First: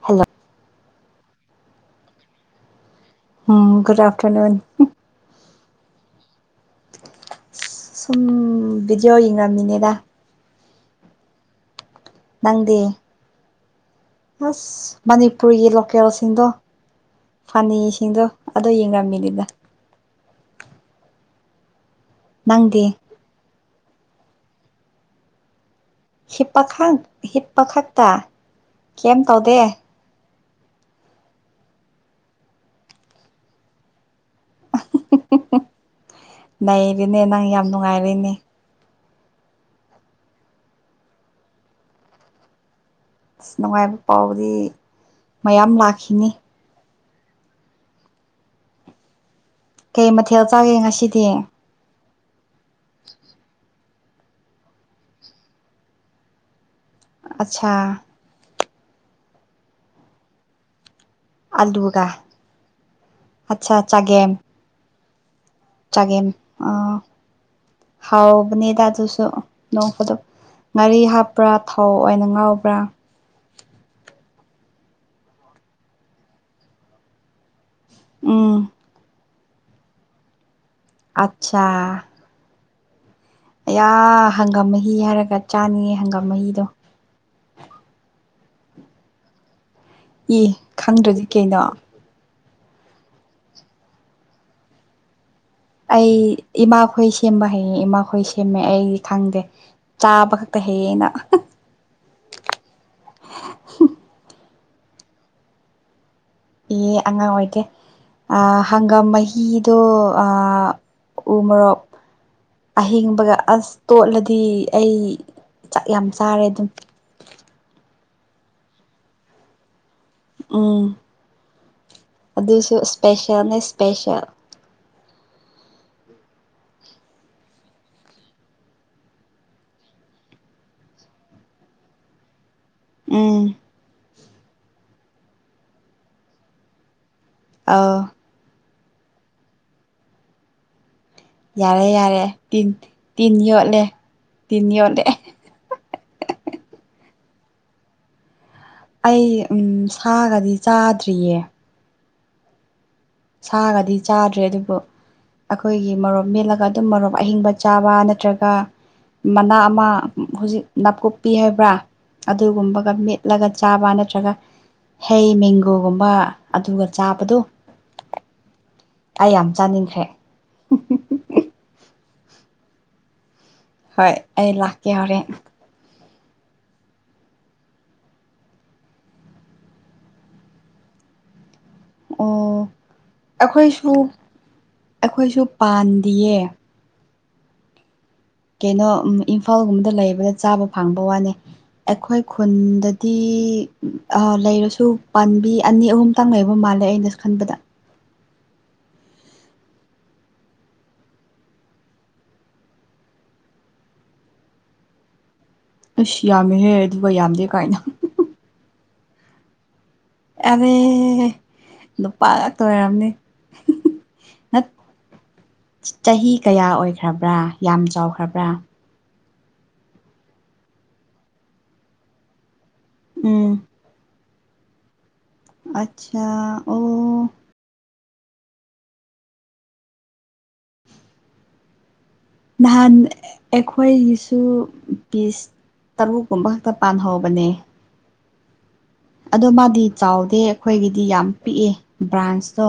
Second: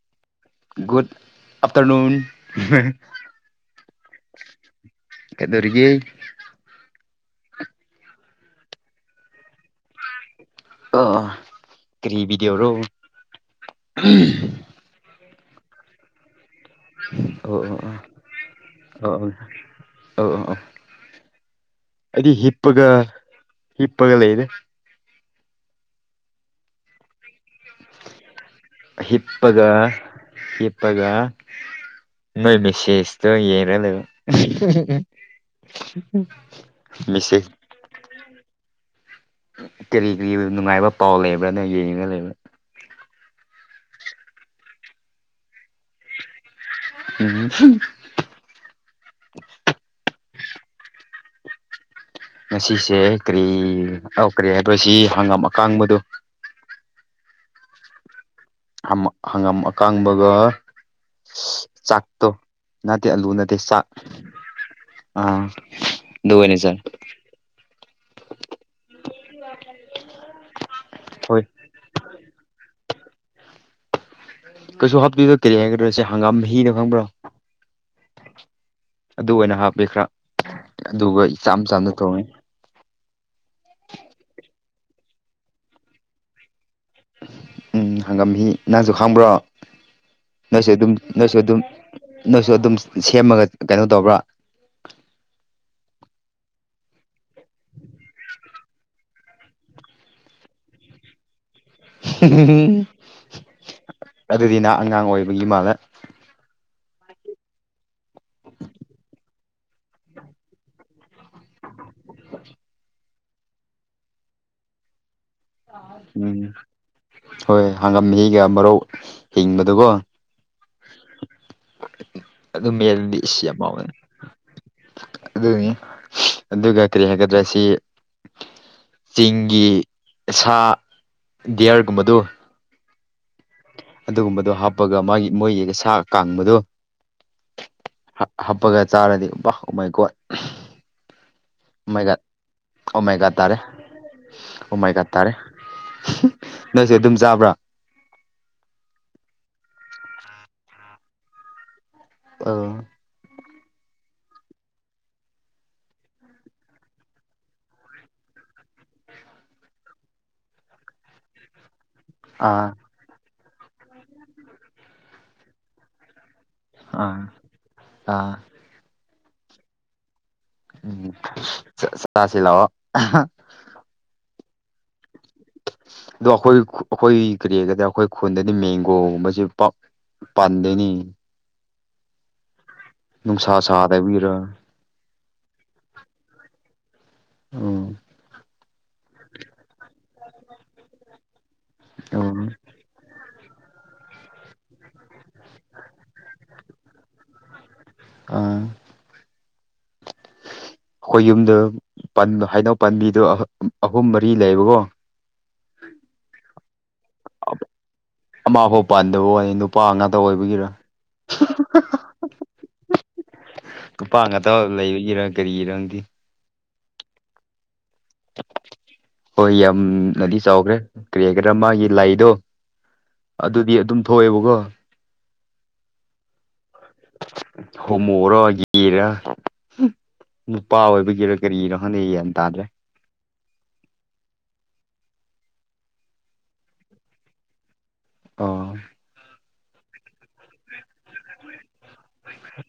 Hello good afternoon um good afternoon ꯀꯗꯧꯔꯤꯒꯦ ꯁꯨꯝ video ꯌꯦꯡꯉꯝꯃꯤꯅꯦꯗ ꯑꯣ ꯀꯔꯤ ꯕꯤꯗꯤꯑꯣꯔꯣ ꯅꯪꯗꯤ ꯑꯁ ꯃꯅꯤꯄꯨꯔꯒꯤ ꯂꯣꯀꯦꯜꯁꯤꯡꯗꯣ ꯑꯣ ꯑꯣ ꯐꯅꯤꯁꯤꯡꯗꯣ ꯑꯗꯣ ꯑꯣ ꯑꯣ ꯌꯦꯡꯉꯝꯃꯤꯅꯤꯗ ꯑꯣ ꯑꯣ ꯑꯩꯗꯤ ꯅꯪꯗꯤ ꯍꯤꯞꯄꯒ ꯍꯤꯞꯄꯒ ꯂꯩꯔ‌ꯦ ꯍ‌ꯦ ꯄꯥꯈꯪ ꯍꯤꯞꯄ ꯈꯛꯇ ꯀꯩꯝ ꯇꯧꯗꯦ ꯍꯤꯞꯄꯒ ꯍꯤꯞꯄꯒ ꯅꯣꯏ ꯃꯦꯁꯦꯁꯇꯣ ꯌꯦꯔ ꯂꯩꯕ ꯃꯤꯁꯦ ꯅꯨꯡꯉꯥꯏꯔ‌ꯦꯅ‌ꯦ ꯀꯔꯤ ꯀꯔꯤ ꯅꯨꯡꯉꯥꯏꯕ ꯄꯥꯎ ꯂꯩꯕ꯭ꯔꯥꯅ ꯌꯦꯡꯉꯅ ꯂꯩꯕ꯭ꯔꯥ ꯑꯁ ꯅꯨꯡꯉꯥꯏꯕ ꯄꯥꯎꯗꯤ ꯃꯌꯥꯝ ꯂꯥꯛꯈꯤꯅꯤ ꯎꯝ ꯍꯨꯝ ꯀꯩ ꯃꯊꯦꯜ ꯆꯥꯒꯦ ꯉꯁꯤꯗꯤ ꯉꯁꯤꯁꯦ ꯀꯔꯤ ꯑꯧ ꯀꯔꯤ ꯍꯥꯏꯕ ꯁꯤ ꯍꯪꯉꯝ ꯑꯀꯥꯡꯕꯗꯣ ꯑꯆꯁꯥ ꯍꯃ ꯍꯪꯒꯥꯝ ꯑꯀꯥꯡꯕꯒ ꯑꯂꯨꯒ ꯆꯥꯛꯇꯣ ꯅꯠꯇꯦ ꯑꯂꯨ ꯅꯠꯇꯦ ꯑꯠꯁꯥ ꯆꯥꯛ ꯑꯥ ꯆꯒ‌ꯦꯝ ꯑꯗꯨ ꯑꯣꯏꯅ ꯑ ꯆꯥꯏ ꯍꯥꯎꯕꯅꯤꯗ ꯑꯗꯨꯁꯨ ꯅꯣꯡꯄꯗꯣ ꯉꯥꯔꯤ ꯍꯣꯏ ꯍꯥꯞꯄ꯭ꯔꯥ ꯊꯥꯎ ꯑꯣꯏꯅ ꯉꯥꯎꯕ꯭ꯔꯥ ꯀꯩꯁꯨ ꯍꯥꯞꯇ‌ꯦꯗ ꯀꯔꯤ ꯍꯥꯏꯒꯗ꯭ꯔꯣꯁꯦ ꯍꯪꯒꯥꯝ ꯃꯍꯤꯗ ꯈꯪꯕ꯭ꯔꯥ ꯎꯝ ꯑꯗꯨ ꯑꯣꯏꯅ ꯍꯥꯞꯄꯤ ꯈꯔ ꯑꯗꯨꯒ ꯏꯝ ꯑꯠꯆꯥ ꯆꯥꯝꯅ ꯊꯣꯡꯉꯤ ꯑꯌꯥ ꯍꯪꯒꯥꯝ ꯃꯍꯤ ꯍꯥꯏꯔꯒ ꯆꯥꯅꯤꯡꯉꯦ ꯍꯪꯒꯥꯝ ꯃꯍꯤꯗꯣ ꯎꯝ ꯍꯪꯒꯥꯝ ꯃꯍꯤ ꯅꯪꯁꯨ ꯈꯥꯡꯕ꯭ꯔꯣ ꯏ ꯅꯣꯏꯁꯨ ꯑꯗꯨꯝ ꯈꯪꯗ꯭ꯔꯗꯤ ꯅꯣꯏꯁꯨ ꯀꯩꯅꯣ ꯑꯗꯨꯝ ꯅꯣꯏꯁꯨ ꯑꯗꯨꯝ ꯁꯦꯝꯃꯒ ꯀꯩꯅꯣ ꯇꯧꯕ꯭ꯔꯥ ꯑꯩ ꯏꯃꯥꯈꯣꯏ ꯁꯦꯝꯕ ꯍꯩꯌꯦ ꯏꯃꯥꯈꯣꯏ ꯁꯦꯝꯃꯦ ꯑꯩꯗꯤ ꯈꯪꯗꯦ ꯆꯥꯕ ꯈꯛꯇ ꯍꯩꯌ‌ꯦ ꯑꯩꯅ ꯑꯗꯨꯗꯤ ꯅꯪ ꯑꯉꯥꯡ ꯑꯣꯏꯕꯒꯤ ꯃꯥꯜꯂ‌ꯦ ꯏ ꯑꯉꯥꯡ ꯑꯣꯏꯗꯦ ꯑ ꯍꯪꯒꯥꯝ ꯃꯍꯤꯗꯣ ꯑ ꯎ ꯃꯣꯔꯣꯛ ꯑꯍꯤꯡꯕꯒ ꯑꯁ ꯇꯣꯠꯂꯗꯤ ꯑꯩ ꯆꯥꯛ ꯌꯥꯝ ꯎꯝ ꯆꯥꯔꯦ ꯑꯗꯨꯝ ꯍꯣꯏ ꯍꯥꯡꯒꯥꯝ ꯃꯍꯤꯒ ꯃꯔꯧ ꯍꯤꯡꯕꯗꯨꯒꯣ ꯎꯝ ꯑꯗꯨ ꯑꯗꯨꯁꯨ ꯃꯦꯜꯂꯗꯤ ꯏꯁ ꯁꯄꯦꯁꯜꯅꯦ ꯌꯥꯝ ꯍꯥꯎꯕꯅꯦ ꯁꯄꯦꯁꯜ ꯑꯗꯨꯅꯤ ꯑꯗꯨꯒ ꯀꯔꯤ ꯍꯥꯏꯒꯗ꯭ꯔꯥ ꯁꯤ ꯆꯤꯡꯒꯤ ꯁꯥ ꯗꯤꯌꯥꯔꯒꯨꯝꯕꯗꯨ ꯎꯝ ꯑꯗꯨꯒꯨꯝꯕꯗꯣ ꯍꯥꯞꯄꯒ ꯃꯥꯒꯤ ꯃꯣꯏꯒꯤꯒ ꯁꯥ ꯀꯥꯡꯕꯗꯣ ꯑꯥꯎ ꯍꯥꯞꯄꯒ ꯆꯥꯔꯗꯤ ꯕꯥ ꯑ‌ꯣ ꯃꯥꯏ ꯒ‌ꯣꯠ ꯌꯥꯔꯦ ꯑꯣꯃꯥꯏꯒꯥꯠ ꯌꯥꯔꯦ ꯇꯤꯟ ꯇꯤꯟ ꯑꯣꯃꯥꯏꯒꯥꯠ ꯇꯥꯔꯦ ꯌꯣꯠꯂꯦ ꯇꯤꯟ ꯌꯣꯠꯂꯦ ꯑꯣꯃꯥꯏꯒꯥꯠ ꯇꯥꯔꯦ ꯅꯪꯁꯦ ꯑꯗꯨꯝ ꯆꯥꯕ꯭ꯔꯥ ꯑꯩ ꯎꯝ ꯁꯥꯒꯗꯤ ꯆꯥꯗ꯭ꯔꯤꯌꯦ ꯑꯥ ꯁꯥꯒꯗꯤ ꯆꯥꯗ꯭ꯔꯤ ꯑꯗꯨꯕꯨ ꯑꯩꯈꯣꯏꯒꯤ ꯃꯣꯔꯣꯛꯞ ꯃꯦꯠꯂꯒ ꯑꯗꯨꯝ ꯃꯣꯔꯣꯛ ꯑꯍꯤꯡꯕ ꯆꯥꯕ ꯅꯠꯇ꯭ꯔꯒ ꯃꯅꯥ ꯑꯃ ꯍꯧꯖꯤꯛ ꯅꯥꯀꯨꯞꯄꯤ ꯍꯥꯏꯕ꯭ꯔꯥ ꯑꯥ ꯑꯗꯨꯒꯨꯝꯕꯒ ꯃꯤꯠꯂꯒ ꯆꯥꯕ ꯅꯠꯇ꯭ꯔꯒ ꯍꯩ ꯃꯦꯡꯒ‌ꯣ ꯒꯨꯝꯕ ꯑꯗꯨꯒ ꯑꯥ ꯆꯥꯕꯗꯣ ꯑꯥ ꯑꯩ ꯌꯥꯝ ꯆꯥꯅꯤꯡꯈ꯭ꯔꯦ ꯎꯝ ꯆꯥꯁꯤ ꯂꯥꯑꯣ ꯍꯣꯏ ꯑꯩ ꯂꯥꯛꯀꯦ ꯍꯣꯔꯦꯟ ꯑꯗꯣ ꯑꯩꯈꯣꯏ ꯑꯩꯈꯣꯏ ꯀꯔꯤ ꯍꯥꯏꯒꯗꯔ ꯑꯩꯈꯣꯏ ꯈꯨꯟꯗꯗꯤ ꯃꯦꯡꯒꯣꯒꯨꯝꯕꯕꯁꯤ ꯄꯥꯛ ꯄꯥꯟꯗꯦꯅꯤ ꯑꯣ ꯅꯨꯡꯁꯥ ꯑꯩꯈꯣꯏꯁꯨ ꯁꯥꯗꯕꯤꯔ ꯑꯩꯈꯣꯏꯁꯨ ꯄꯥꯟꯗꯌꯦ ꯎꯝ ꯀꯩꯅꯣ ꯏꯝꯐꯥꯜꯒꯨꯝꯕꯗ ꯂꯩꯕꯅ ꯆꯥꯕ ꯐꯪꯕ ꯋꯥꯅꯤ ꯑꯩꯈꯣꯏ ꯎꯝ ꯈꯨꯟꯗ ꯇꯤ ꯑꯥ ꯂꯩꯔꯁꯨ ꯄꯥꯝꯕꯤ ꯑꯅꯤ ꯑꯍꯨꯝꯇꯪ ꯂꯩꯕ ꯃꯥꯜꯂꯦ ꯑꯩꯅꯁꯨ ꯈꯟꯕꯗ ꯑꯥ ꯑꯈꯣꯏ ꯌꯨꯝꯗ ꯄꯟ ꯍꯩꯅꯧ ꯄꯥꯝꯕꯤꯗꯣ ꯑꯍꯨꯝ ꯃꯔꯤ ꯂꯩꯕꯒꯣ ꯑꯁ ꯌꯥꯝꯃꯦꯍꯦ ꯑꯗꯨꯒ ꯌꯥꯝꯗꯦ ꯀꯥꯏꯅ ꯑꯃꯐꯥꯎ ꯄꯥꯟꯗꯕ ꯋꯥꯅꯤ ꯅꯨꯄꯥ ꯉꯥꯛ ꯑꯥꯔꯦ ꯅꯨꯄꯥ ꯉꯥꯛꯇꯥ ꯑꯣꯏꯔꯝꯅꯤ ꯅꯨꯄꯥ [unintelligible] ꯉꯥꯛꯇ ꯂꯩꯕꯒꯤꯔ ꯀꯔꯤꯒꯤꯔ ꯈꯪꯗꯦ ꯆꯍꯤ ꯀꯌꯥ ꯑꯣꯏ ꯈ꯭ꯔꯕ꯭ꯔꯥ ꯌꯥꯝ ꯆꯥꯎꯈ꯭ꯔꯕ꯭ꯔꯥ ꯍꯣꯏ ꯌꯥꯝꯅꯗꯤ ꯆꯥꯎꯒ꯭ꯔꯦ ꯀꯔꯤꯒꯦꯔꯥ ꯃꯥꯒꯤ ꯂꯥꯏꯗꯣ ꯎꯝ ꯑꯗꯨꯗꯤ ꯑꯗꯨꯝ ꯊꯣꯛꯑꯦꯕꯀꯣ ꯑꯆꯥ ꯑꯣ ꯍꯣꯝꯃꯣꯔꯥ ꯒꯦꯔꯥ ꯍꯝ ꯅꯨꯄꯥ ꯑꯣꯏꯕꯒꯤꯔꯥ ꯀꯔꯤꯔꯥ ꯈꯪꯗꯦ ꯌꯥꯟ ꯇꯥ ꯍꯥꯟ ꯑꯩꯈꯣꯏꯒꯤꯁꯨ ꯄꯤꯁ ꯇꯔꯨꯛꯀꯨꯝꯕ ꯈꯛꯇ ꯄꯥꯟꯍꯧꯕꯅꯦ ꯑꯣ ꯑꯗꯣ ꯃꯥꯗꯤ ꯆꯥꯎꯗꯦ ꯑꯩꯈꯣꯏꯒꯤꯗꯤ ꯌꯥꯝ ꯄꯤꯛꯑꯦ ꯕ꯭ꯔꯥꯟꯁꯇꯣ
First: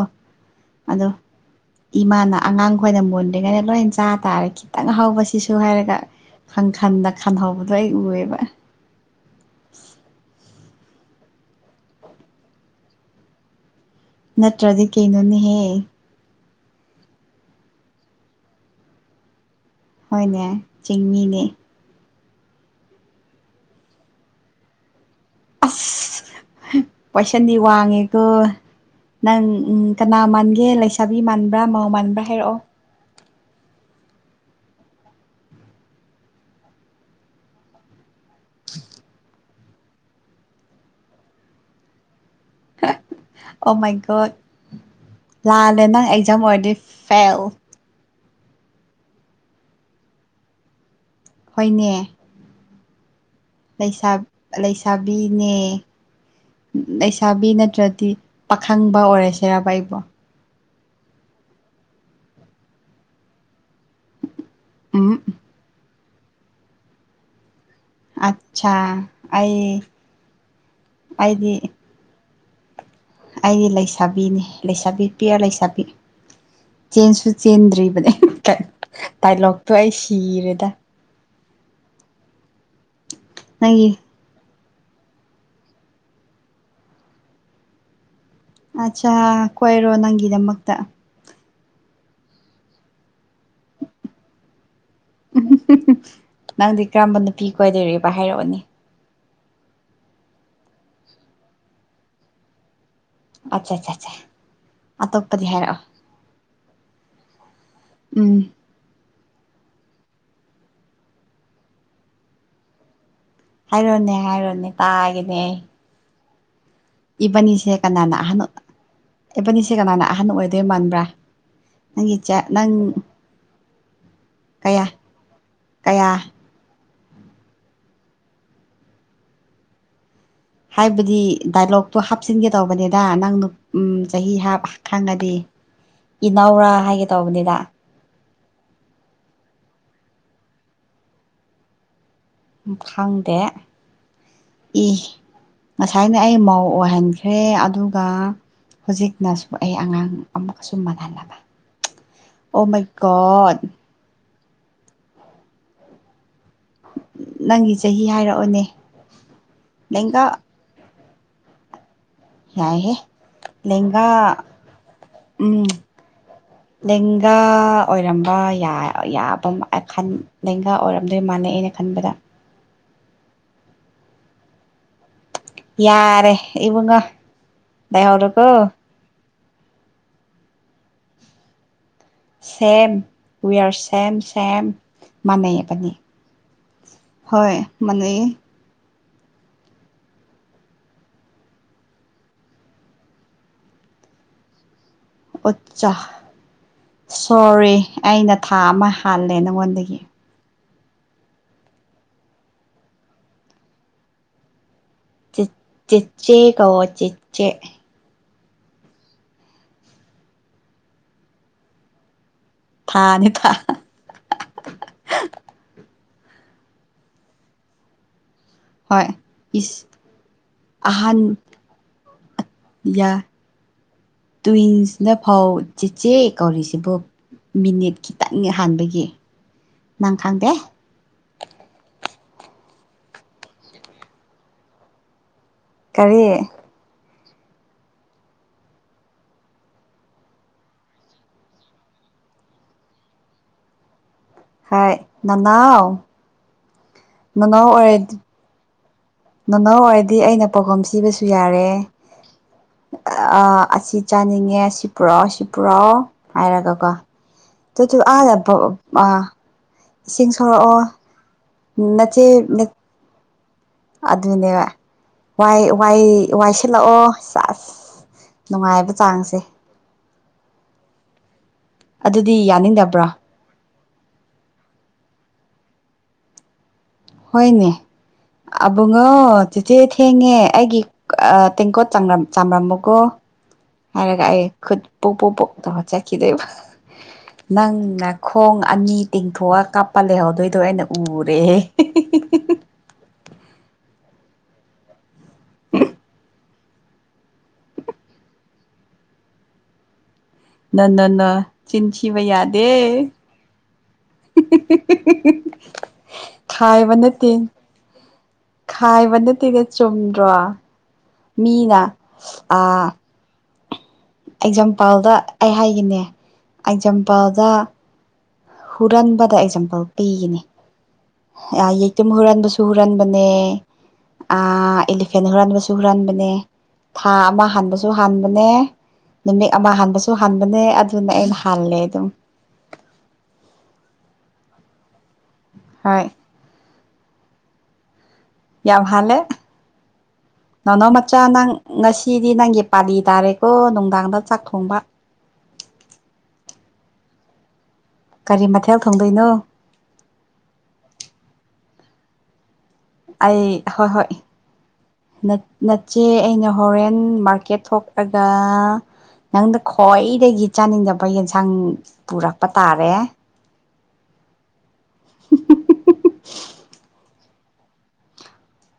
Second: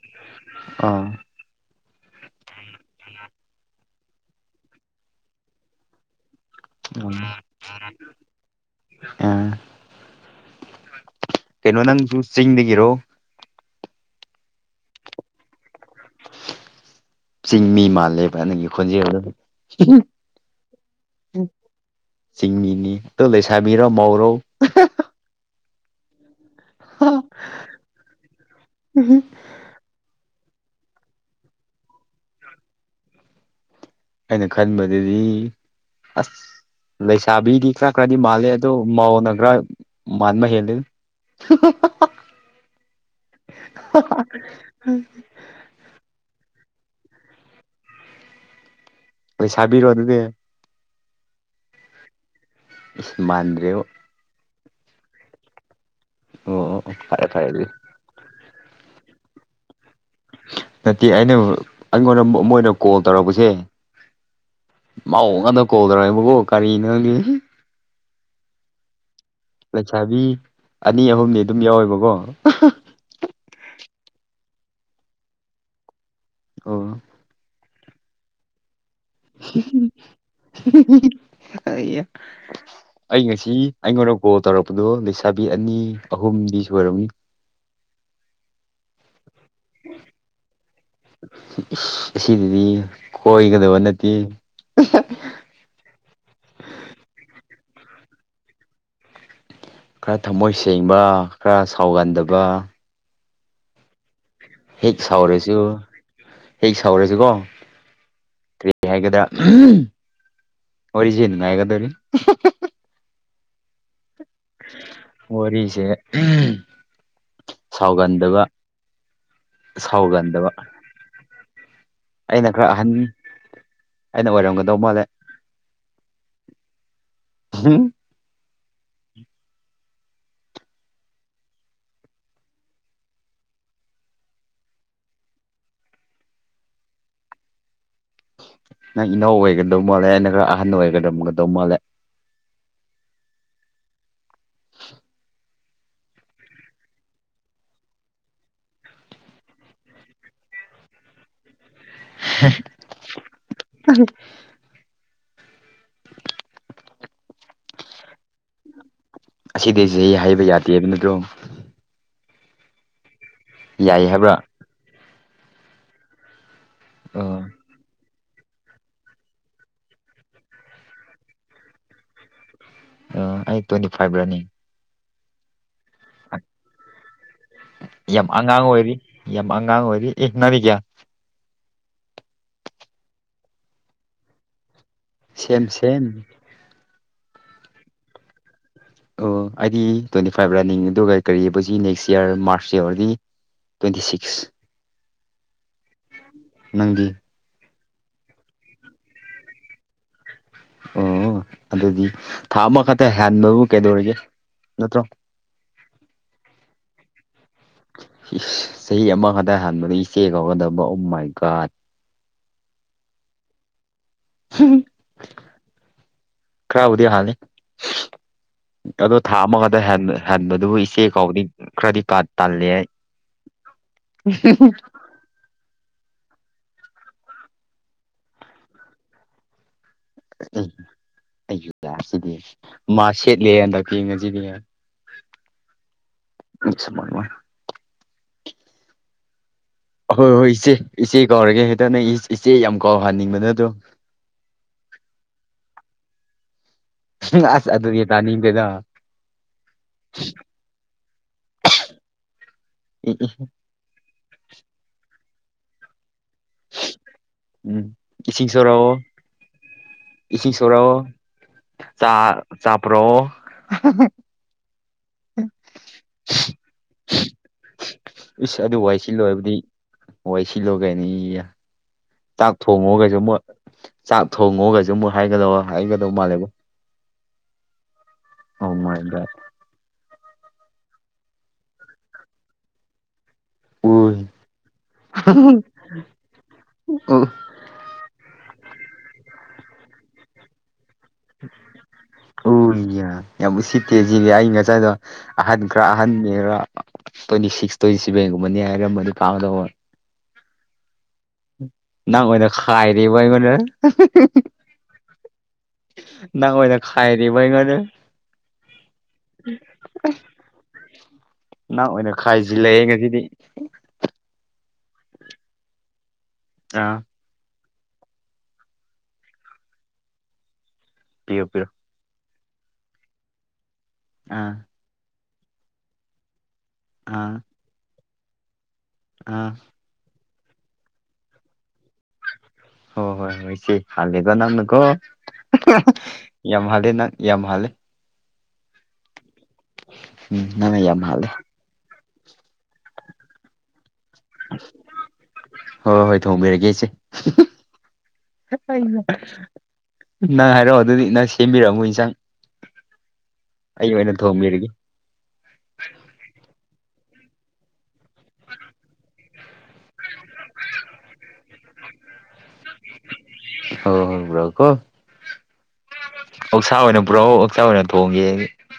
ꯑꯗꯣ [inaudible] ꯏꯃꯥꯅ ꯑꯉꯥꯡ ꯈꯣꯏꯅ ꯃꯨꯗ꯭ꯔꯤꯉꯩꯗ ꯂꯣꯏ ꯆꯥ ꯇꯥꯔꯦ ꯈꯤꯇꯪ ꯍꯧꯕꯁꯤꯁꯨ ꯍꯥꯏꯔꯒ ꯈꯟꯈꯟꯗ ꯈꯟꯍꯧꯕꯗꯣ ꯑꯩ ꯎꯏꯕ ꯑꯥ ꯀꯩꯅꯣ ꯅꯪꯁꯨ ꯆꯤꯡꯗꯒꯤꯔꯣ ꯅꯠꯇ꯭ꯔꯗꯤ ꯀꯩꯅꯣꯅꯦꯍꯦ ꯆꯤꯡꯃꯤ ꯃꯥꯜꯂꯦꯕ ꯅꯪꯒꯤ ꯈꯣꯟꯖꯦꯜꯗꯨ ꯍꯣꯏꯅꯦ ꯆꯤꯡꯃꯤꯅꯦ ꯆꯤꯡꯃꯤꯅꯤ ꯇꯣ ꯂꯩꯁꯥꯕꯤꯔꯣ ꯃꯧꯔꯣ ꯑꯁ ꯄꯣꯏꯁꯟꯗꯤ ꯋꯥꯡꯉꯦꯀꯣ ꯅꯪ ꯎꯝ ꯀꯅꯥ ꯃꯥꯟꯒꯦ ꯂꯩꯁꯥꯕꯤ ꯃꯥꯟꯕ꯭ꯔꯥ ꯃꯥꯎ ꯃꯥꯟꯕ꯭ꯔꯥ ꯍꯥꯏꯔꯛꯑꯣ ꯑꯩꯅ ꯈꯟꯕꯗꯗꯤ ꯑꯁ ꯂꯩꯁꯥꯕꯤꯗꯤ ꯈꯔ ꯈꯔꯗꯤ ꯃꯥꯜꯂꯦ ꯑꯗꯣ ꯃꯧꯅ ꯈꯔ ꯃꯥꯟꯕ ꯍꯦꯜꯂꯤ [unintelligible] ꯑꯣ ꯃꯥꯏ ꯒꯣꯠ ꯂꯥꯜꯂꯦ ꯅꯪ ꯑꯦꯛꯖꯥꯝ ꯑꯣꯏꯔꯗꯤ ꯐꯦꯜ ꯂꯩ ꯁꯥꯕꯤꯔꯣ ꯑꯗꯨꯗꯤ ꯍꯣꯏꯅꯦ ꯃꯥꯟꯗꯦ ꯂꯩꯁꯥꯕꯤꯅꯦ ꯑꯣ ꯑꯣ ꯑꯣ ꯐꯔꯦ ꯐꯔꯦ ꯂꯩꯁꯥꯕꯤ ꯑꯗꯨꯗꯤ ꯅꯠꯇ꯭ꯔꯗꯤ ꯄꯥꯈꯪꯕ ꯑꯣꯏꯔꯁꯤꯔꯕ ꯑꯩꯕꯣ ꯅꯠꯇꯦ ꯑꯩꯅ ꯑꯩꯉꯣꯟꯗ ꯃꯣꯏꯅ ꯀꯣꯜ ꯇꯧꯔꯛꯄꯁꯦ ꯎꯝ ꯃꯧ ꯉꯥꯛꯗ ꯀꯣꯜ ꯗꯧꯔꯦꯕꯀꯣ ꯀꯔꯤꯅꯣ ꯍꯪꯗꯦ ꯑꯠꯁꯥ ꯂꯩꯁꯥꯕꯤ ꯑꯅꯤ ꯑꯍꯨꯝꯅꯤ ꯑꯗꯨꯝ ꯌꯥꯎꯋꯦꯕꯀꯣ ꯑꯩ ꯂꯩꯁꯥꯕꯤꯅꯤ ꯂꯩꯁꯥꯕꯤ ꯄꯤꯌꯔ ꯂꯩꯁꯥꯕꯤ ꯑꯣ ꯆꯦꯟꯁꯨ ꯆꯦꯟꯗ꯭ꯔꯤꯕꯅꯦ ꯗꯥꯏꯂꯣꯛꯇꯣ ꯑꯩ ꯁꯤꯔꯦꯗ ꯑꯩꯌꯥ ꯑꯩ ꯉꯁꯤ ꯅꯪꯒꯤ ꯑꯩꯉꯣꯔꯣꯛ ꯀꯣꯜ ꯇꯧꯔꯛꯄꯗꯣ ꯂꯩꯁꯥꯕꯤ ꯑꯅꯤ ꯑꯍꯨꯝꯗꯤ ꯁꯨꯔꯝꯅꯤ ꯑꯠꯁꯥ ꯀꯣꯏꯔꯣ ꯅꯪꯒꯤꯗꯃꯛꯇꯥ ꯏꯁ ꯑꯁꯤꯗꯗꯤ ꯀꯣꯏꯒꯗꯕ ꯅꯠꯇꯦ ꯅꯪꯗꯤ ꯀꯔꯝꯕ ꯅꯨꯄꯤ ꯀꯥꯏꯗꯣꯏꯔꯤꯕ ꯍꯥꯏꯔꯛꯑꯣꯅꯤ ꯈꯔ ꯊꯝꯃꯣꯏ ꯁꯦꯡꯕ ꯈꯔ ꯁꯥꯎꯒꯟꯗꯕ ꯑꯆꯥ ꯑꯆꯥꯆꯥ ꯍꯦꯛ ꯁꯥꯎꯔꯁꯨ ꯍꯦꯛ ꯁꯥꯎꯔꯁꯨꯀꯣ ꯎꯝ ꯀꯩ ꯍꯥꯏꯒ‌ꯦꯗ ꯋꯥꯔꯤꯖꯦ ꯅꯨꯜꯉꯥꯏꯒꯗꯧꯔꯤ ꯍꯥꯏꯔꯣꯅꯦ ꯍꯥꯏꯔꯣꯅꯦ ꯇꯥꯒꯦꯅꯦ ꯋꯥꯔꯤꯖ‌ꯦ ꯑꯝ ꯏꯕꯥꯅꯤꯁꯦ ꯀꯅꯥꯅ ꯑꯍꯟ ꯏꯕꯥꯅꯤꯁꯦ ꯀꯅꯥꯅ ꯑꯍꯟ ꯁꯥꯎꯒꯟꯗꯕ ꯑꯣꯏꯗꯣꯏ ꯃꯥꯟꯕꯔꯥ ꯅꯪꯒꯤ ꯆꯥ ꯑꯩꯅ ꯈꯔ ꯅꯪ ꯑꯍꯟ ꯑꯩꯅ ꯑꯣꯏꯔꯝꯒꯗꯧ ꯀꯌꯥ ꯃꯥꯜꯂꯦ ꯀꯌꯥ ꯍꯥꯏꯕꯗꯤ ꯗꯥꯏꯂꯣꯛꯇꯣ ꯍꯥꯞꯆꯤꯟꯒꯦ ꯇꯧꯕꯅꯦꯗ ꯅꯪ ꯗꯨ ꯎꯝ ꯆꯍꯤ ꯍꯥꯞ ꯈꯪꯉꯗꯤ ꯏꯅꯥꯎꯔꯥ ꯍꯥꯏꯒꯦ ꯇꯧꯕꯅꯤꯗ ꯅꯪ ꯏꯅꯥꯎ ꯑꯣꯏꯒꯗꯧ ꯃꯥꯜꯂꯦ ꯅ ꯈꯔ ꯑꯍꯟ ꯑꯣꯏꯒꯗꯧꯒꯗꯧ ꯃꯥꯜꯂꯦ ꯈꯪꯗꯦ ꯏ ꯉꯁꯥꯏꯅ ꯑꯩ ꯃꯧ ꯑꯣꯏꯍꯟꯈ꯭ꯔꯦ ꯑꯗꯨꯒ ꯍꯧꯖꯤꯛꯅꯁꯨ ꯑꯩ ꯑꯉꯥꯡ ꯑꯃꯨꯛꯀꯁꯨ ꯃꯅꯍꯜꯂꯝꯃꯦ ꯑꯣ ꯃꯥꯏ ꯒꯣꯗ [unintelligible] [inaudible] ꯅꯪꯒꯤ ꯆꯍꯤ ꯍꯥꯏꯔꯛꯑꯣꯅꯦ ꯑꯁꯤꯗꯩ ꯆꯍꯤ ꯂꯦꯡꯒꯥ ꯍꯥꯏꯕ ꯌꯥꯗꯦ ꯑꯗꯨ ꯅꯠꯇ꯭ꯔꯣ ꯌꯥꯏꯍꯦ ꯌꯥꯏ ꯂ‌ꯦꯡꯒꯥ ꯍꯥꯏꯕ꯭ꯔꯥ ꯎꯝ ꯂ‌ꯦꯡꯒꯥ ꯑꯣ ꯑꯣꯏꯔꯝꯕ ꯌ ꯌ ꯌꯥꯕ ꯂꯦꯡꯒꯥ ꯑꯣꯏꯔꯝꯗꯣꯏ ꯃꯥꯜꯂꯦ ꯑꯩꯅ ꯈꯟꯕꯗ ꯑ ꯑꯩ ꯇ꯭ꯋꯦꯟꯇꯤ ꯐꯥꯏꯚ ꯔꯅ‌ꯦ ꯌꯥꯔꯦ ꯏꯕꯨꯡꯉ‌‌ꯣ ꯌꯥꯝ ꯂꯍꯧꯔ‌ꯣꯀꯣ ꯑꯉꯥꯡ ꯑꯣꯏꯔꯤ ꯌꯥꯝ ꯑꯉꯥꯡ ꯑꯣꯏꯔꯤ ꯑ‌ꯦ ꯅꯪꯗꯤ ꯀꯌꯥ ꯁꯦꯝ ꯋꯤꯌꯔ ꯁꯦꯝ ꯁꯦꯝ ꯃꯥꯟꯅꯩ ꯁꯦꯝ ꯍꯥꯏꯕꯅ‌ꯦ ꯁꯦꯝ ꯍꯣꯏ ꯃꯥꯟꯅꯩꯌ‌ꯦ ꯑꯣ ꯑꯩꯗꯤ ꯇ꯭ꯋꯦꯟꯇꯤ ꯐꯥꯏꯚ ꯔꯟꯅꯤꯡ ꯑꯗꯨꯒ ꯀꯔꯤꯖꯤ ꯅꯦꯛꯁ ꯌꯔ ꯃꯥꯔꯁ ꯌꯧꯔꯗꯤ ꯇ꯭ꯋꯦꯟꯇꯤ ꯁꯤꯛꯁ ꯑꯆꯥ ꯅꯪꯗꯤ ꯁꯣꯔꯤ ꯑꯩꯅ ꯊꯥ ꯑꯃ ꯍꯥꯜꯂꯦ ꯅꯪꯉꯣꯟꯗꯒꯤ ꯑꯣ ꯑꯗꯨꯗꯤ ꯊꯥ ꯑꯃꯈꯛꯇ ꯍꯥꯟꯕꯕꯨ ꯀꯩꯗꯧꯔꯤꯒꯦ ꯅꯠꯇ꯭ꯔꯣ ꯆꯤꯠ ꯆꯤꯠꯆꯦ ꯀꯧꯑꯣ ꯆꯤꯠꯆꯦ ꯆꯍꯤ ꯑꯃ ꯈꯛꯇ ꯍꯥꯟꯕꯗ ꯏꯆꯦ ꯀꯧꯒꯗꯕ ꯑ‌ꯣꯃꯥꯏ ꯒ‌ꯣꯠ ꯊꯥꯅꯤ ꯊꯥ ꯈꯔꯕꯨꯗꯤ ꯍꯥꯜꯂꯤ ꯍꯣꯏ ꯑꯗꯣ ꯊꯥ ꯏꯁ ꯑꯃꯈꯛꯗ ꯍꯦꯟꯕꯗꯨꯕꯨ ꯏꯆꯦ ꯑꯍꯥꯟ ꯀꯧꯕꯗꯤ ꯏꯆ‌ꯦ ꯈꯔꯗꯤ ꯇꯥꯜꯂꯤꯍ‌ꯦ [unintelligible] [unintelligible] ꯅꯐꯧ ꯆꯦꯆꯦ ꯀꯧꯔꯤꯁꯤꯕꯨ ꯃꯤꯅꯤꯠ ꯈꯤꯇꯪ ꯍꯥꯟꯕꯒꯤ ꯅꯪ ꯈꯪꯗꯦ ꯑꯩ ꯑꯩꯖꯨ ꯁꯤꯗꯤ ꯃꯥ ꯁꯦꯠꯂꯦ ꯍꯟꯗꯛꯇꯤ ꯉꯁꯤꯗꯤ ꯀꯔꯤ [unintelligible] ꯑ ꯍꯣꯏ ꯍꯣꯏ ꯏꯆꯦ ꯏꯆꯦ ꯀꯥꯎꯔꯒꯦ ꯍꯦꯛꯇ ꯅꯪ ꯏꯆꯦ ꯌꯥꯝ ꯀꯥꯎꯍꯟꯅꯤꯡꯕ ꯅꯠꯇꯔ‌ꯣ ꯍ‌ꯣꯏ ꯅꯅꯥꯎ ꯅꯅꯥꯎ ꯑꯁ ꯑꯗꯨꯗꯤ ꯑꯣꯏꯔꯗꯤ ꯇꯥꯅꯤꯡꯗꯦꯗ ꯅꯅꯥꯎ ꯑꯣꯏꯔꯗꯤ ꯑꯩꯅ ꯄꯥꯈ‌ꯣꯟ ꯁꯤꯕꯁꯨ ꯌꯥꯔꯦ ꯏ ꯏ ꯑ ꯑꯁꯤ ꯆꯥꯅꯤꯡꯉꯦ ꯑꯁꯤ ꯄꯨꯔꯛꯑꯣ ꯁꯤ ꯄꯨꯔꯛꯑꯣ ꯍꯥꯏꯔꯒꯀꯣ ꯎꯝ ꯏꯁꯤꯡ ꯁꯣꯔꯛꯑꯣ [unintelligible] ꯏꯁꯤꯡ ꯁꯣꯔꯛꯑꯣ ꯅꯆꯦ ꯄꯔꯣ ꯑꯗꯨꯅꯦꯕ ꯋꯥꯏ ꯋꯥꯏ ꯋꯥꯏ ꯁꯤꯜꯂꯛꯑꯣ ꯁꯦꯁ ꯏꯁꯁ ꯑꯗꯨ ꯋꯥꯏ ꯁꯤꯠ ꯂꯣꯏꯔꯕꯗꯤ ꯍꯣꯏ ꯁꯤꯜꯂꯨꯒꯅꯤꯌꯦ ꯑꯗꯨꯗꯤ ꯆꯥꯛ ꯌꯥꯅꯤꯡꯗꯕ꯭ꯔꯣ ꯊꯣꯡꯉꯣꯒꯥꯏꯁꯨ ꯃꫭꯏ ꯆꯥꯛ ꯊꯣꯡꯉꫭꯒꯁꯨ ꯃꫭꯏ ꯍꯥꯏꯒꯗꯧꯕ ꯍꯥꯏꯒꯗꯧ ꯃꯥꯜꯂꯦꯕꫭ ꯍꫭꯏꯅꯦ ꯑꯣ ꯃꯥꯏ ꯒꯣꯠ ꯑꯕꯨꯡꯉꫭ ꯆꯦꯆꯦ ꯊꯦꯡꯉꯦ ꯑꯩꯒꯤ ꯑꯥ ꯇꯦꯡꯀꯣꯠ ꯆꯥꯝꯔꯝ ꯆꯥꯝꯔꯝꯃꯣꯀꯣ ꯍꯥꯏꯔꯒ ꯎꯏ ꯑꯩ ꯈꯨꯠ ꯄꯨꯛ ꯄꯨꯛ ꯄꯣꯛ ꯇꯧꯔ ꯆꯠꯈꯤꯗꯣꯏꯕ ꯎ ꯅꯪꯅ ꯅꯈꯣꯡ ꯑꯅꯤ ꯇꯤꯡꯊꯣꯛꯑ ꯀꯥꯞꯄ ꯂꯩꯍꯧꯗꯣꯏꯗꯣ ꯑꯩꯅ ꯎꯔꯦꯍꯦ ꯎꯏꯌꯦ ꯌꯥꯝ ꯎꯁꯤꯠꯇꯦ ꯁꯤꯗꯤ ꯑꯩ ꯉꯁꯥꯏꯗꫭ ꯑꯍꯟ ꯈꯔꯥ ꯑꯍꯟꯅꯦ ꯈꯔ ꯇ꯭ꯋꯦꯟꯇꯤ ꯁꯤꯛꯁ ꯇ꯭ꯋꯦꯟꯇꯤ ꯁꯚꯦꯟꯒꯨꯝꯕꯅꯤ ꯍꯥꯏꯔꯝꯃꯗꯤ ꯐꯥꯒꯗꯕ ꯅꯥ ꯅꯥ ꯅꯥ ꯅꯪ ꯑꫭꯏꯅ ꯈꯥꯏꯔꯤꯕ꯭ꯔꫭ ꯑꯩꯉꯣꯟꯗ ꯅꯪ ꯑꫭꯏꯅ ꯈꯥꯏꯕ ꯅꯠꯇꯦ ꯈꯥꯏꯔꯤꯕ꯭ꯔꫭ ꯑꯩꯉꯣꯟꯗ ꯈꯥꯏꯕ ꯅꯠꯇꯦꯗ ꯆꯨꯝꯗ꯭ꯔꯣ ꯃꯤꯅ ꯅꯪ ꯑꯣꯏꯅ ꯈꯥꯏꯖꯤꯜ ꯂꯥꯛꯑꯦ ꯉꯁꯤꯗꯤ ꯑꯦꯛꯖꯥꯝꯄꯜꯗ ꯑꯩ ꯍꯥꯏꯒꯦꯅꯦ ꯑꯥ ꯑꯦꯛꯖꯥꯝꯄꯜꯗ ꯍꯨꯔꯟꯕꯗ ꯑꯦꯛꯖꯥꯝꯄꯜ ꯄꯤꯒꯦꯅꯦ ꯄꯤꯔꯣ ꯄꯤꯔꯣ ꯌꯦꯛꯇꯨꯝ ꯍꯨꯔꯟꯕꯁꯨ ꯍꯨꯔꯟꯕꯅꯦ ꯑꯥ ꯑꯦꯂ ꯐꯦꯟ ꯍꯨꯔꯟꯕꯁꯨ ꯍꯨꯔꯟꯕꯅꯦ ꯊꯥ ꯑꯥ ꯑꯃ ꯍꯥꯟꯕꯁꯨ ꯍꯥꯟꯕꯅꯦ ꯑꯥ ꯅꯨꯃꯤꯠ ꯑꯃ ꯍꯥꯟꯕꯁꯨ ꯁꯨ ꯍꯟꯕꯅꯦ ꯑꯗꯨꯅ ꯑꯩꯅ ꯍꯜꯂꯦ ꯑꯗꯨꯝ ꯍꯣꯏ ꯍꯣꯏ ꯍꯣꯏ ꯏꯆꯦ ꯍꯥꯜꯂꯦꯀꯣ ꯅꯪꯅꯀꯣ ꯍꯣꯏ ꯌꯥꯝ ꯍꯥꯜꯂꯦ ꯅꯪ ꯌꯥꯝ ꯍꯥꯜꯂꯦ ꯌꯥꯝ ꯍꯥꯜꯂꯦ ꯎꯝ ꯅꯪꯅ ꯅꯅꯥꯎ ꯌꯥꯝ ꯃꯆꯥ ꯍꯥꯜꯂꯦ ꯅꯪ ꯉꯁꯤꯗꯤ ꯅꯪꯒꯤ ꯄꯥꯂꯤ ꯇꯥꯔꯦꯀꯣ ꯅꯨꯡꯗꯥꯡꯗ ꯆꯥꯛ ꯊꯣꯡꯕ ꯍꯣꯏ ꯍꯣꯏ ꯊꯣꯡꯕꯤꯔꯒꯦ ꯏꯆꯦ ꯀꯔꯤ ꯃꯊꯦꯜ ꯊꯣꯡꯗꯣꯏꯅꯣ ꯅꯪ ꯍꯥꯏꯔꯛꯑꯣ ꯑꯗꯨꯗꯤ ꯅꯪ ꯁꯦꯝꯕꯤꯔꯛꯃꯣ ꯏꯟꯁꯥꯡ ꯑꯩ ꯍꯣꯏ ꯑꯩ ꯑꯣꯏꯅ ꯍꯣꯏ ꯊꯣꯡꯕꯤꯔꯒꯦ ꯅꯠꯆꯦ ꯑꯩꯅ ꯍꯣꯔꯦꯟ ꯃꯥꯔꯀꯦꯠ ꯊꯣꯛꯂꯒ ꯅꯪꯗ ꯈ꯭ꯋꯥꯏꯗꯒꯤ ꯆꯥꯅꯤꯡꯗꯕ ꯌꯦꯟꯁꯥꯡ ꯄꯨꯔꯛꯄ ꯇꯥꯔꯦ ꯍꯣꯏꯔꯥꯛꯀꯣ ꯑꯣꯛꯁꯥ ꯑꯣꯏꯅ ꯄꯨꯔꯛꯑꯣ ꯑꯣꯛꯆꯥꯥ ꯑꯣꯏꯅ ꯊꯣꯡꯒꯦ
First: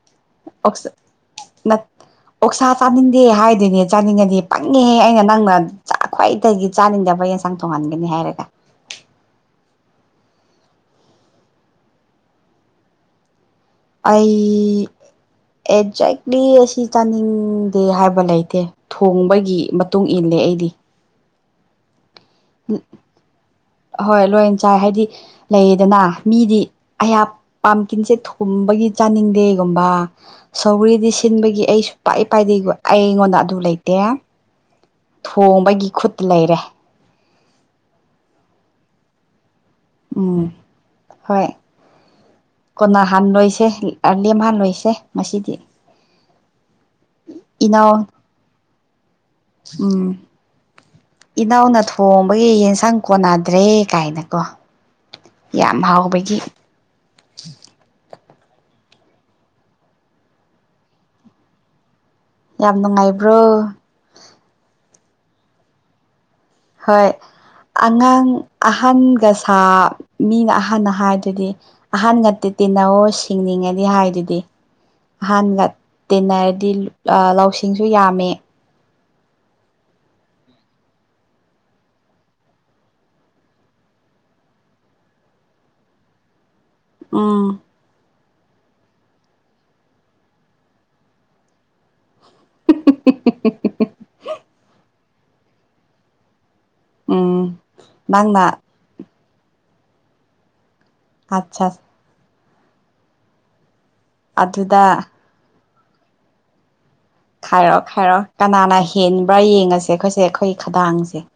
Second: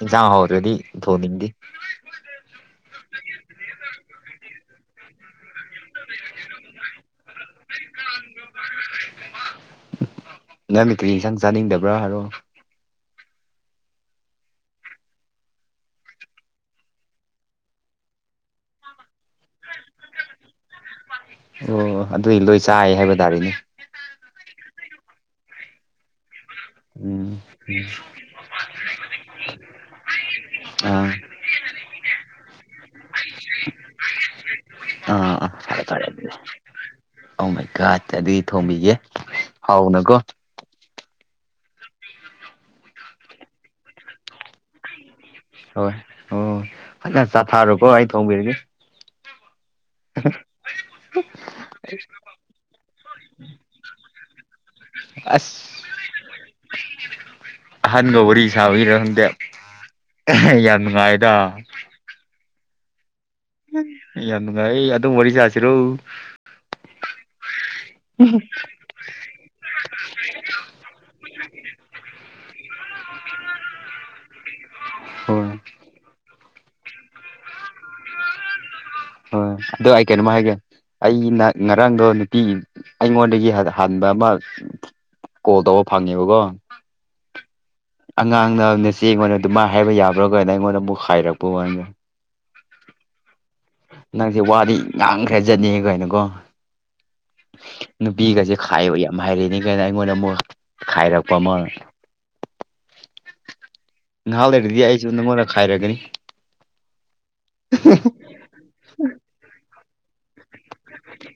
ꯏꯟꯁꯥꯡ ꯍꯥꯎꯗ꯭ꯔꯗꯤ ꯊꯣꯡꯅꯤꯡꯗꯦ [inaudible] ꯑꯣꯛꯁꯥ ꯆꯥꯅꯤꯡꯗꯦ ꯍꯥꯏꯗꯨꯏꯅꯦ ꯆꯥꯅꯤꯡꯉꯗꯤ ꯄꯪꯉꯦꯍꯦ ꯑꯩꯅ ꯅꯪꯅ ꯈ꯭ꯋꯥꯏꯗꯒꯤ ꯆꯥꯅꯤꯡꯗꯕ ꯌꯦꯟ ꯏꯟꯁꯥꯡ ꯊꫭꯡꯍꯟꯒꯅꯤ ꯍꯥꯏꯔꯒ ꯅꯪꯗꯤ ꯀꯔꯤ ꯏꯟꯁꯥꯡ ꯆꯥꯅꯤꯡꯗꯕ꯭ꯔꯥ ꯍꯥꯏꯔꯣ ꯑꯩ ꯑꯦꯛꯖꯦꯛꯂꯤ ꯑꯁꯤ ꯆꯥꯅꯤꯡꯗꯦ ꯍꯥꯏꯕ ꯂꯩꯇꯦ ꯊꯣꯡꯕꯒꯤ ꯃꯇꯨꯡ ꯏꯜꯂꯦ ꯑꯩꯗꯤ ꯑꯣ ꯑꯗꯨꯗꯤ ꯂꯣꯏ ꯆꯥꯏ ꯍꯥꯏꯕ ꯇꯥꯔꯦꯅꯦ ꯑꯍꯣꯏ ꯂꯣꯏꯅ ꯆꯥꯏ ꯍꯥꯏꯗꯤ ꯂꯩꯌꯦꯗꯅ ꯃꯤꯗꯤ ꯑꯩꯍꯥꯛ ꯎꯝ ꯄꯥꯝꯀꯤꯟꯁꯦ ꯊꯨꯝꯕꯒꯤ ꯆꯥꯅꯤꯡꯗꯦꯒꯨꯝꯕ ꯑꯥ ꯁꯧꯒꯔꯤꯗꯤ ꯁꯤꯟꯕꯒꯤ ꯑꯩꯁꯨ ꯄꯥꯏ ꯄꯥꯏꯗꯦ ꯑꯩ ꯑꯩꯉꯣꯟꯗ ꯑꯗꯨ ꯂꯩꯇꯦ꯫ ꯑꯥ ꯊꯣꯡꯕꯒꯤ ꯈꯨꯠꯇ ꯂꯩꯔꯦ꯫ ꯑꫭ ꯃꯥꯏ ꯒꫭꯠ ꯑꯗꯨꯗꯤ ꯊꯣꯡꯕꯤꯒꯦ ꯍꯥꯎꯅꯀꯣ ꯎꯝ ꯍꯣꯏ ꯀꫭꯟꯅꯥ ꯍꯥꯟ ꯂꯣꯏꯁꯦ ꯑ ꯂꯦꯝꯍꯥꯟ ꯂꯣꯏꯁꯦ ꯍꯣꯏ ꯍꯣꯏ ꯐꯖꯅ ꯏꯅꯥꯎ ꯆꯥꯊꯔꯨꯀꫭ ꯑꯩ ꯊꯣꯡꯕꯤꯔꯒꯦ꯫ ꯎꯝ꯫ ꯏꯅꯥꯎꯅ ꯊꯣꯡꯕꯒꯤ ꯌꯦꯟꯁꯥꯡ ꯀꯣꯟꯅꯗ꯭ꯔꯦ ꯀꯥꯏꯅ ꯀꯣ꯫ ꯑꯁ ꯌꯥꯝ ꯍꯥꯎꯕꯒꯤ꯫ ꯑꯍꯟꯒ ꯋꯥꯔꯤꯔꯤ ꯁꯥꯕꯩꯔ ꯈꯪꯗꯦ꯫ ꯌꯥꯝ ꯅꯨꯡꯉꯥꯏꯗ꯫ ꯌꯥꯝ ꯅꯨꯡꯉꯥꯏꯕ꯭ꯔꯣ꯫ ꯌꯥꯝ ꯅꯨꯡꯉꯥꯏꯑꯦ ꯑꯗꯨꯝ ꯋꯥꯔꯤ ꯁꯥꯥꯁꯤꯔꯣ꯫ ꯍꯣꯏ ꯑꯉꯥꯡ ꯑ ꯍꯟꯒ ꯁꯥ ꯃꯤꯅ ꯑꯍꯟꯅ ꯍꯥꯏꯗꯨꯗꯤ꯫ ꯑꯍꯟꯒ ꯇꯤ ꯇꯤꯟꯅꯑꯣ ꯁꯤꯡꯅꯤꯡꯑꯗꯤ ꯍꯥꯏꯗꯨꯗꯤ꯫ ꯍꯣꯏ ꯑꯍꯥꯟꯒ ꯇꯤꯟꯅꯔꯗꯤ ꯑꯥ ꯂꯧꯁꯤꯡꯁꯨ ꯌꯥꯝꯃꯦ꯫ ꯍꯣꯏ ꯑꯗꫭ ꯑꯩ ꯀꯩꯅꫭꯃ ꯍꯥꯏꯒꯦ꯫ ꯑꯩ ꯅ ꯉꯔꯥꯡꯗꯣ ꯅꯨꯄꯤ ꯑꯩꯉꯣꯟꯗꯒꯤ ꯍꯟꯕ ꯑꯃ ꯀꯣꯜ ꯇꯧꯕ ꯐꯪꯉꯦꯕꯀꯣ꯫ ꯎꯝ꯫ ꯑꯉꯥꯡꯅ ꯅꯆꯦ ꯑꯩꯉꯣꯟꯗ ꯑꯗꯨꯃꯥꯏ ꯍꯥꯏꯕ ꯌꯥꯕ꯭ꯔꯥ ꯒꯥꯏꯅ ꯑꯩꯉꯣꯟꯗ ꯑꯃꯨꯛ ꯍꯥꯏꯔꯛꯄ ꯋꯥꯅꯦꯗ꯫ ꯅꯪꯁꯦ ꯋꯥꯗꯤ ꯉꯥꯡꯈ꯭ꯔꯖꯠꯅꯤ ꯒꯥꯏꯅꯀꯣ ꯎꯝ ꯅꯨꯄꯤꯒꯁꯦ ꯅꯪꯅ ꯈ ꯈꯥꯏꯕ ꯌꯥꯝ ꯍꯩꯔꯤꯅꯤ ꯀꯥꯏꯅ ꯑꯩꯉꯣꯟꯗ ꯑꯃꯨꯛ ꯈꯥꯏꯔꯛꯄ ꯑꯃ꯫ ꯑꯠꯆꯥ ꯉꯍꯥꯛ ꯂꯩꯔꯗꯤ ꯑꯗꯨꯗ ꯑꯩꯁꯨ ꯅꯪꯉꯣꯟꯗ ꯈꯥꯏꯔꯒꯅꯤ꯫ ꯈꯥꯏꯔꯣ ꯈꯥꯏꯔꯣ ꯀꯅꯥꯅ ꯍꯦꯟꯕ꯭ꯔꯥ ꯌꯦꯡꯉꯁꯦ ꯑꯩꯈꯣꯏꯁꯦ ꯑꯩꯈꯣꯏꯒꯤ ꯈꯗꯥꯡꯁꯦ꯫